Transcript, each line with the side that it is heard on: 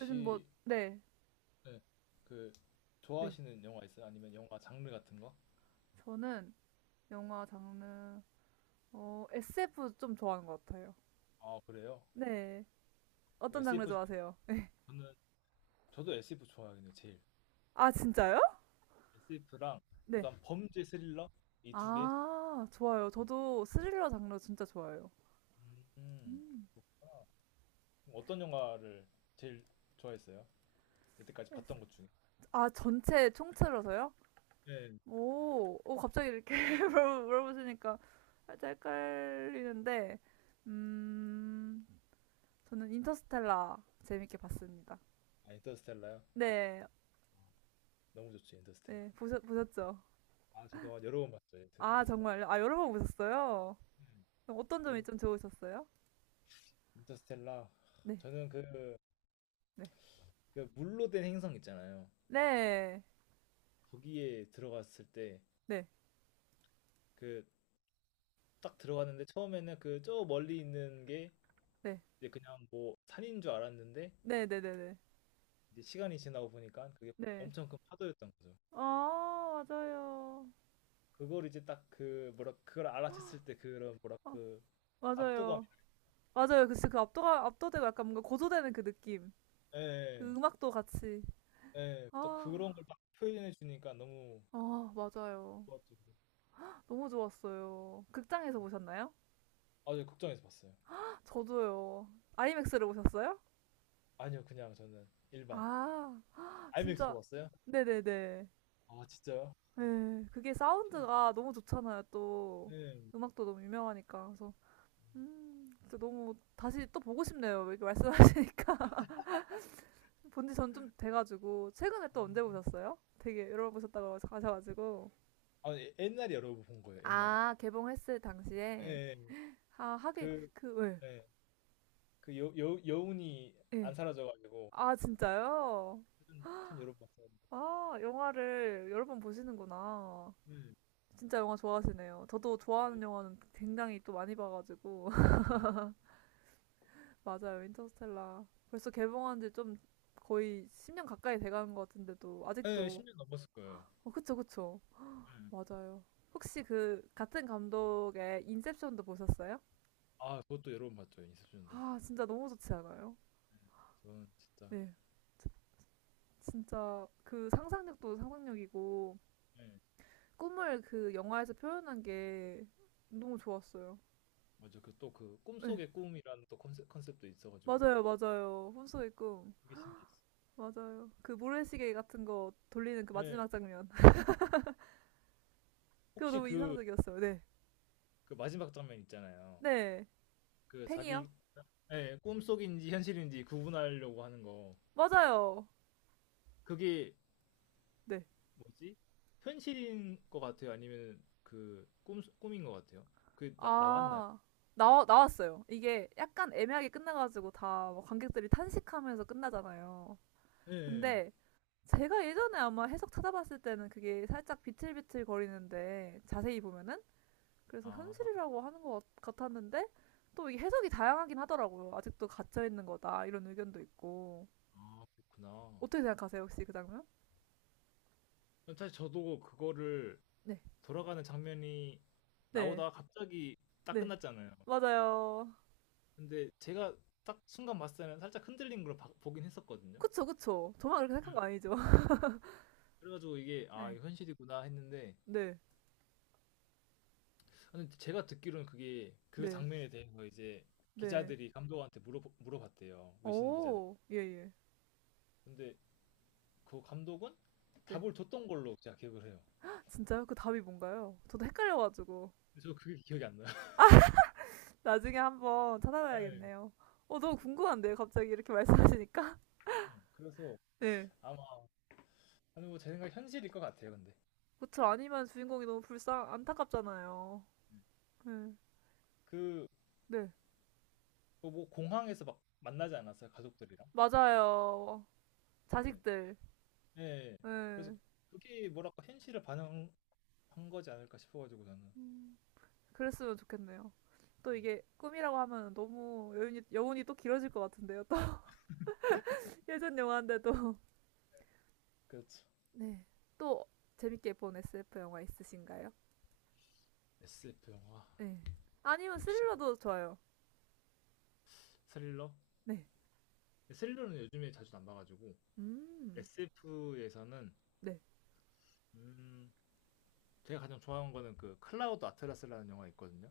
right: 요즘 뭐, 네,
left: 네, 그
right: 네.
left: 좋아하시는 영화 있어요? 아니면 영화 장르 같은 거?
right: 저는 영화 장르, SF 좀 좋아하는 것 같아요.
left: 아, 그래요?
right: 네.
left: 뭐
right: 어떤 장르
left: SF 중에
right: 좋아하세요?
left: 저는, 저도 SF 좋아하긴 해요 제일.
right: 아, 진짜요?
left: SF랑
right: 네.
left: 약간 범죄 스릴러 이 두 개.
right: 아, 좋아요. 저도 스릴러 장르 진짜 좋아해요.
left: 음.
right: 음.
left: 아, 그럼 어떤 영화를 제일 좋아했어요? 이때까지
right: 에스-
left: 봤던 것 중에.
right: 아, 전체 총체로서요?
left: 네.
right: 오, 오, 갑자기 이렇게 물어보시니까 살짝 헷갈리는데, 음, 저는 인터스텔라 재밌게 봤습니다.
left: 아, 인터스텔라요?
right: 네,
left: 너무 좋죠 인터스텔라.
right: 네, 보셨죠?
left: 아, 저도 여러 번 봤죠
right: 아,
left: 인터스텔라.
right: 정말요? 아, 여러 번 보셨어요?
left: 음,
right: 그럼 어떤 점이
left: 그럼요.
right: 좀 좋으셨어요?
left: 인터스텔라.
right: 네,
left: 저는 그,
right: 네.
left: 그 물로 된 행성 있잖아요.
right: 네,
left: 거기에 들어갔을 때
right: 네,
left: 그 딱 들어갔는데, 처음에는 그 저 멀리 있는 게
right: 네.
left: 이제 그냥 뭐 산인 줄 알았는데,
right: 네네 네 네. 네.
left: 이제 시간이 지나고 보니까 그게
right: 네, 네. 네.
left: 엄청 큰 파도였던 거죠.
right: 아, 맞아요.
left: 그걸 이제 딱, 그 뭐라, 그걸 알아챘을 때 그런 뭐라
right: 아,
left: 그 압도감.
right: 맞아요. 맞아요. 그치, 압도되고 약간 뭔가 고조되는 그 느낌. 그
left: 예,
right: 음악도 같이.
left: 예, 예. 또
right: 아,
left: 그런 걸 딱 표현해 주니까 너무
right: 아, 맞아요.
left: 좋았죠.
right: 너무 좋았어요. 극장에서 보셨나요?
left: 아, 저 극장에서 봤어요.
right: 저도요. 아이맥스로 보셨어요?
left: 아니요, 그냥 저는 일반
right: 아,
left: IMAX로
right: 진짜.
left: 봤어요.
right: 네네네.
left: 아, 진짜요?
right: 예. 그게
left: 엄청나.
right: 사운드가 너무 좋잖아요, 또.
left: 예.
right: 음악도 너무 유명하니까. 그래서 진짜 너무 다시 또 보고 싶네요. 이렇게 말씀하시니까. 본지 전 좀 돼가지고 최근에 또
left: 음.
right: 언제 보셨어요? 되게 여러 번 보셨다고 하셔가지고
left: 아, 예, 옛날에 여러 번 본 거예요. 옛날에.
right: 아 개봉했을
left: 예,
right: 당시에
left: 예.
right: 아 하긴
left: 그
right: 그
left: 예. 그 여운이
right: 예.
left: 안
right: 예.
left: 사라져가지고,
right: 아 진짜요?
left: 참, 참 여러 번 봤어요데.
right: 아 영화를 여러 번 보시는구나.
left: 네,
right: 진짜 영화 좋아하시네요. 저도
left: 네,
right: 좋아하는 영화는 굉장히 또 많이 봐가지고
left: 음.
right: 맞아요. 인터스텔라. 벌써 개봉한 지 좀 거의 10년 가까이 돼가는 것 같은데도
left: 네,
right: 아직도
left: 10년 넘었을 거예요.
right: 어 그쵸 그쵸.
left: 음.
right: 맞아요. 혹시 그 같은 감독의 인셉션도 보셨어요?
left: 아, 그것도 여러 번 봤죠 인셉션도.
right: 아 진짜 너무 좋지 않아요?
left: 저는 진짜.
right: 네. 진짜 그 상상력도 상상력이고
left: 네,
right: 꿈을 그 영화에서 표현한 게 너무 좋았어요.
left: 맞아. 그 또 그
right: 네.
left: 꿈속의 꿈이라는 또 컨셉도 있어가지고
right: 맞아요 맞아요. 혼수의 꿈.
left: 그게 신기했어.
right: 맞아요. 그 모래시계 같은 거 돌리는 그
left: 네,
right: 마지막 장면. 그거
left: 혹시
right: 너무
left: 그,
right: 인상적이었어요. 네.
left: 그 마지막 장면 있잖아요.
right: 네.
left: 그
right: 팽이요?
left: 자기. 네, 꿈속인지 현실인지 구분하려고 하는 거
right: 맞아요.
left: 그게
right: 네.
left: 뭐지? 현실인 것 같아요? 아니면 그 꿈인 것 같아요? 그게 나왔나요?
right: 아, 나왔어요. 이게 약간 애매하게 끝나가지고 다 뭐 관객들이 탄식하면서 끝나잖아요.
left: 예.
right: 근데 제가 예전에 아마 해석 찾아봤을 때는 그게 살짝 비틀비틀 거리는데 자세히 보면은 그래서
left: 아.
right: 현실이라고 하는 같았는데 또 이게 해석이 다양하긴 하더라고요. 아직도 갇혀 있는 거다 이런 의견도 있고
left: 아, 그렇구나.
right: 어떻게 생각하세요 혹시 그 장면?
left: 사실 저도 그거를,
right: 네,
left: 돌아가는 장면이
right: 네,
left: 나오다가 갑자기 딱
right: 네,
left: 끝났잖아요.
right: 맞아요.
left: 근데 제가 딱 순간 봤을 때는 살짝 흔들린 걸 보긴 했었거든요.
right: 그쵸, 그쵸. 저만 그렇게 생각한
left: 음.
right: 거 아니죠?
left: 그래 가지고 이게 '아,
right: 네.
left: 이거 현실이구나.' 했는데,
right: 네,
left: 근데 제가 듣기로는 그게 그
right: 네.
left: 장면에 대해서 이제
right: 네.
left: 기자들이 감독한테 물어봤대요, 외신 기자들이.
right: 오, 예, 예.
left: 근데 그 감독은
right: 네.
left: 답을 줬던 걸로 제가 기억을 해요.
right: 진짜요? 그 답이 뭔가요? 저도 헷갈려가지고.
left: 근데 저 그게 기억이 안 나요.
right: 나중에 한번
left: 네.
right: 찾아봐야겠네요. 어, 너무 궁금한데요? 갑자기 이렇게 말씀하시니까?
left: 네. 그래서
right: 네.
left: 아마, 아니 뭐, 제 생각 현실일 것 같아요 근데.
right: 그쵸. 아니면 주인공이 너무 안타깝잖아요. 네.
left: 네.
right: 네.
left: 그뭐 공항에서 막 만나지 않았어요 가족들이랑.
right: 맞아요.
left: 네.
right: 자식들.
left: 네. 그래서
right: 네.
left: 그게 뭐랄까 현실을 반영한 거지 않을까 싶어가지고 저는.
right: 음, 그랬으면 좋겠네요. 또
left: 음.
right: 이게 꿈이라고 하면 너무 여운이 또 길어질 것 같은데요. 또 예전 영화인데도.
left: 그렇죠.
right: 네. 또 재밌게 본 SF 영화 있으신가요?
left: SF 영화.
right: 네. 아니면
left: 혹시
right: 스릴러도 좋아요.
left: 스릴러
right: 네.
left: 스릴러는 요즘에 자주 안 봐가지고.
right: 음.
left: SF에서는
right: 네.
left: 음, 제가 가장 좋아하는 거는 그 클라우드 아틀라스라는 영화 있거든요.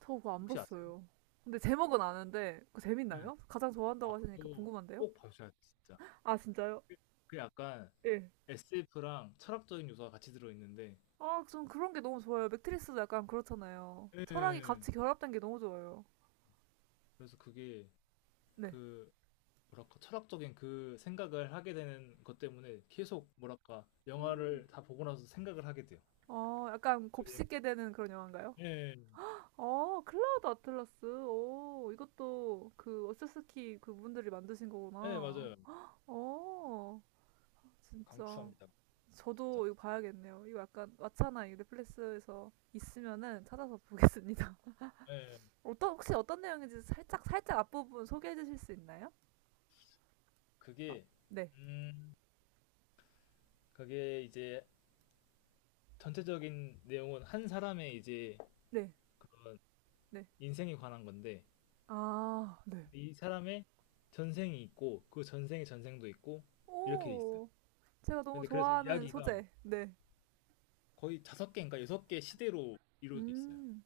right: 저 그거 안
left: 혹시 아세요?
right: 봤어요. 근데 제목은 아는데 그거
left: 네.
right: 재밌나요? 가장
left: 아,
right: 좋아한다고 하시니까
left: 그거
right: 궁금한데요?
left: 꼭 봐주셔야 돼 진짜.
right: 아, 진짜요?
left: 그 그 약간
right: 예.
left: SF랑 철학적인 요소가 같이 들어있는데.
right: 아, 전 그런 게 너무 좋아요. 맥트리스도 약간 그렇잖아요. 철학이
left: 예.
right: 같이 결합된 게 너무 좋아요.
left: 그래서 그게,
right: 네.
left: 그 뭐랄까 철학적인 그 생각을 하게 되는 것 때문에 계속, 뭐랄까,
right: 음.
left: 영화를 다 보고 나서 생각을 하게 돼요.
right: 어, 약간
left: 그게
right: 곱씹게 되는 그런 영화인가요?
left: 음,
right: 어, 클라우드 아틀라스. 오, 이것도 그 어스스키 그분들이 만드신
left: 네,
right: 거구나.
left: 맞아요.
right: 어, 진짜.
left: 강추합니다.
right: 저도
left: 진짜.
right: 이거 봐야겠네요. 이거 약간 왓챠나 이 넷플릭스에서 있으면은 찾아서 보겠습니다.
left: 네,
right: 어떤 내용인지 살짝 살짝 앞부분 소개해 주실 수 있나요? 막,
left: 그게
right: 네.
left: 음, 그게 이제 전체적인 내용은 한 사람의 이제
right: 네.
left: 그런
right: 네.
left: 인생에 관한 건데,
right: 아, 네.
left: 이 사람의 전생이 있고 그 전생의 전생도 있고 이렇게 있어요.
right: 오. 제가 너무
left: 근데 그래서
right: 좋아하는
left: 이야기가
right: 소재. 네.
left: 거의 다섯 개인가 여섯 개 시대로 이루어져 있어요.
right: 음.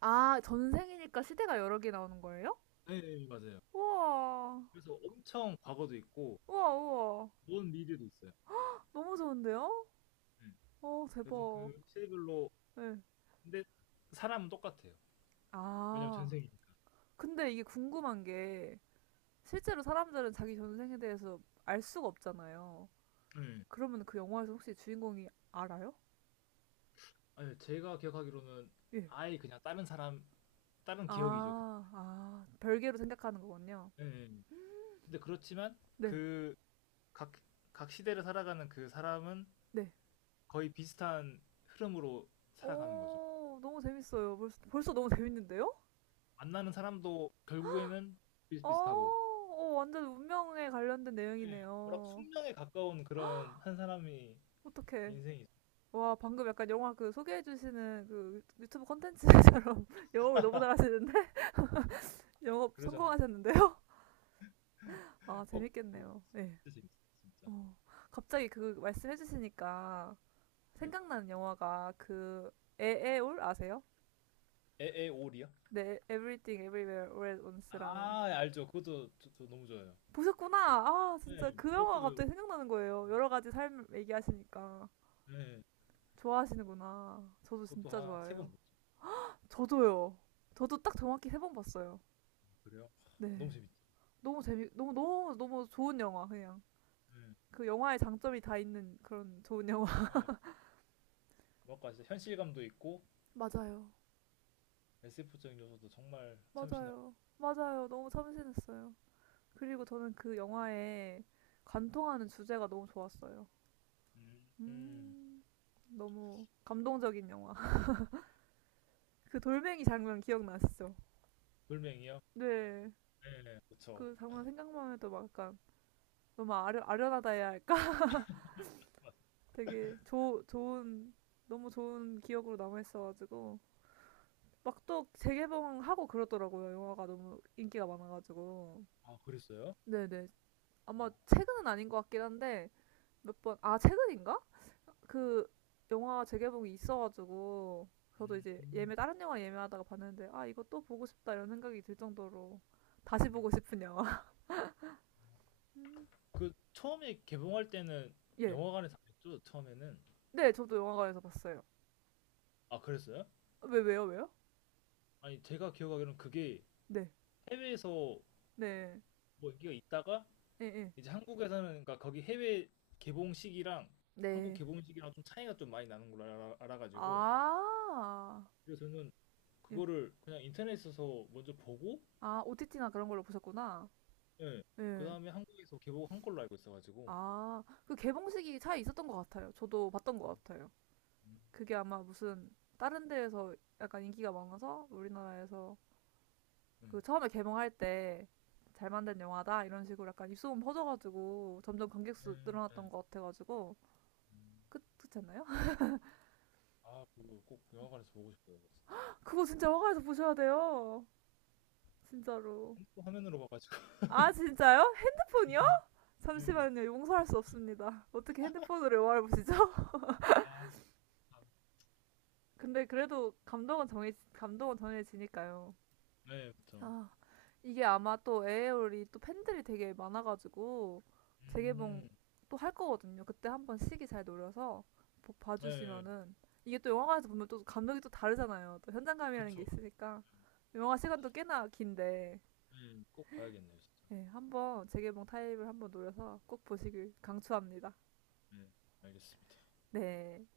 right: 아, 전생이니까 시대가 여러 개 나오는 거예요?
left: 네, 네, 맞아요.
right: 우와.
left: 그래서 엄청 과거도 있고
right: 우와, 우와.
left: 먼 미래도 있어요.
right: 너무 좋은데요?
left: 네.
right: 어,
left: 그래서
right: 대박.
left: 그 시대별로,
right: 네.
left: 근데 사람은 똑같아요. 왜냐면
right: 아.
left: 전생이니까.
right: 근데 이게 궁금한 게 실제로 사람들은 자기 전생에 대해서 알 수가 없잖아요.
left: 네.
right: 그러면 그 영화에서 혹시 주인공이 알아요?
left: 아니, 제가 기억하기로는
right: 예.
left: 아예 그냥 다른 사람, 다른 기억이죠. 그냥.
right: 아, 아, 별개로 생각하는 거군요.
left: 네, 네. 근데 그렇지만
right: 네,
left: 그 각 각 시대를 살아가는 그 사람은
right: 네.
left: 거의 비슷한 흐름으로 살아가는 거죠.
right: 오, 너무 재밌어요. 벌써 너무 재밌는데요?
left: 만나는 사람도 결국에는
right: 어,
left: 비슷비슷하고.
right: 어, 완전 운명에 관련된
left: 예. 뭐라
right: 내용이네요.
left: 숙명에 가까운 그런 한 사람이
right: 어떡해.
left: 인생이죠.
right: 와, 방금 약간 영화 그 소개해주시는 그 유튜브 컨텐츠처럼 영업을 너무 잘하시는데? 영업
left: 그래서
right: 성공하셨는데요?
left: 저는
right: 아,
left: 꼭 보고
right: 재밌겠네요.
left: 있어요.
right: 예.
left: 진짜 재밌어요, 진짜.
right: 어, 갑자기 그 말씀해 주시니까
left: 예.
right: 생각나는 영화가 그 에에올 아세요?
left: 에에올이요?
right: 네, Everything Everywhere All at Once라는
left: 아, 알죠. 그것도 저 너무 좋아요.
right: 보셨구나. 아,
left: 네,
right: 진짜 그 영화가
left: 그것도.
right: 갑자기 생각나는 거예요. 여러 가지 삶 얘기하시니까
left: 네,
right: 좋아하시는구나. 저도 진짜
left: 한 세번
right: 좋아해요.
left: 봤죠.
right: 저도요. 저도 딱 정확히 세 번 봤어요.
left: 어, 그래요? 너무
right: 네.
left: 재밌죠.
right: 너무 너무 너무 좋은 영화 그냥.
left: 네,
right: 그 영화의 장점이 다 있는 그런 좋은 영화.
left: 네. 뭐랄까 진짜 현실감도 있고
right: 맞아요.
left: SF적인 요소도 정말 참신하고.
right: 맞아요. 맞아요. 너무 참신했어요. 그리고 저는 그 영화에 관통하는 주제가 너무 좋았어요.
left: 음, 음.
right: 음, 너무 감동적인 영화. 그 돌멩이 장면 기억나시죠?
left: 돌멩이요?
right: 네.
left: 네, 그쵸.
right: 그 장면 생각만 해도 막 약간 너무 아련하다 해야 할까?
left: 맞아요.
right: 되게 좋은, 너무 좋은 기억으로 남아있어가지고. 막 또 재개봉하고 그러더라고요. 영화가 너무 인기가 많아가지고.
left: 아, 그랬어요?
right: 네네. 아마
left: 어.
right: 최근은 아닌 것 같긴 한데, 몇 번, 아, 최근인가? 그 영화 재개봉이 있어가지고 저도 이제
left: 음,
right: 예매 다른 영화 예매하다가 봤는데 아 이거 또 보고 싶다 이런 생각이 들 정도로 다시
left: 음.
right: 보고 싶은 영화.
left: 그 처음에 개봉할 때는
right: 예.
left: 영화관에서 안 했죠, 처음에는.
right: 네, 저도 영화관에서 봤어요.
left: 아, 그랬어요?
right: 왜 왜요?
left: 아니, 제가 기억하기로는 그게
right: 네.
left: 해외에서
right: 네.
left: 뭐 인기가 있다가
right: 예 예.
left: 이제 한국에서는, 그러니까 거기 해외 개봉 시기랑 한국
right: 네.
left: 개봉 시기랑 좀 차이가 좀 많이 나는 걸 알아가지고,
right: 아.
left: 그래서 저는
right: 예.
left: 그거를 그냥 인터넷에서 먼저 보고.
right: 아 OTT나 그런 걸로 보셨구나.
left: 예.
right: 예.
left: 그다음에 한국에서 개봉한 걸로 알고 있어가지고.
right: 아, 그 개봉식이 차이 있었던 것 같아요. 저도 봤던
left: 음,
right: 것 같아요. 그게 아마 무슨 다른 데에서 약간 인기가 많아서 우리나라에서
left: 음,
right: 그 처음에 개봉할 때 잘 만든 영화다 이런 식으로 약간 입소문 퍼져가지고 점점 관객 수
left: 음,
right: 늘어났던
left: 음,
right: 것 같아가지고
left: 음.
right: 끝 끝잖아요?
left: 아, 그거 꼭 영화관에서 보고 싶어요, 진짜.
right: 그거 진짜 화가에서 보셔야 돼요. 진짜로.
left: 핸드폰 화면으로 봐가지고.
right: 아 진짜요? 핸드폰이요?
left: 예.
right: 잠시만요. 용서할 수 없습니다. 어떻게 핸드폰으로 영화를 보시죠?
left: 아. 아.
right: 근데 그래도 감동은 정해 감은 정해지니까요.
left: 네, 그쵸.
right: 아, 이게 아마 또 에어리 또 팬들이 되게 많아가지고 재개봉
left: 음.
right: 또 할 거거든요. 그때 한번 시기 잘 노려서
left: 네,
right: 봐주시면은 이게 또 영화관에서 보면 또 감독이 또 다르잖아요. 또 현장감이라는 게
left: 그쵸.
right: 있으니까 영화 시간도 꽤나 긴데
left: 네, 꼭 봐야겠네요 진짜.
right: 네, 한번 재개봉 타입을 한번 노려서 꼭 보시길 강추합니다.
left: 네, 알겠습니다.
right: 네.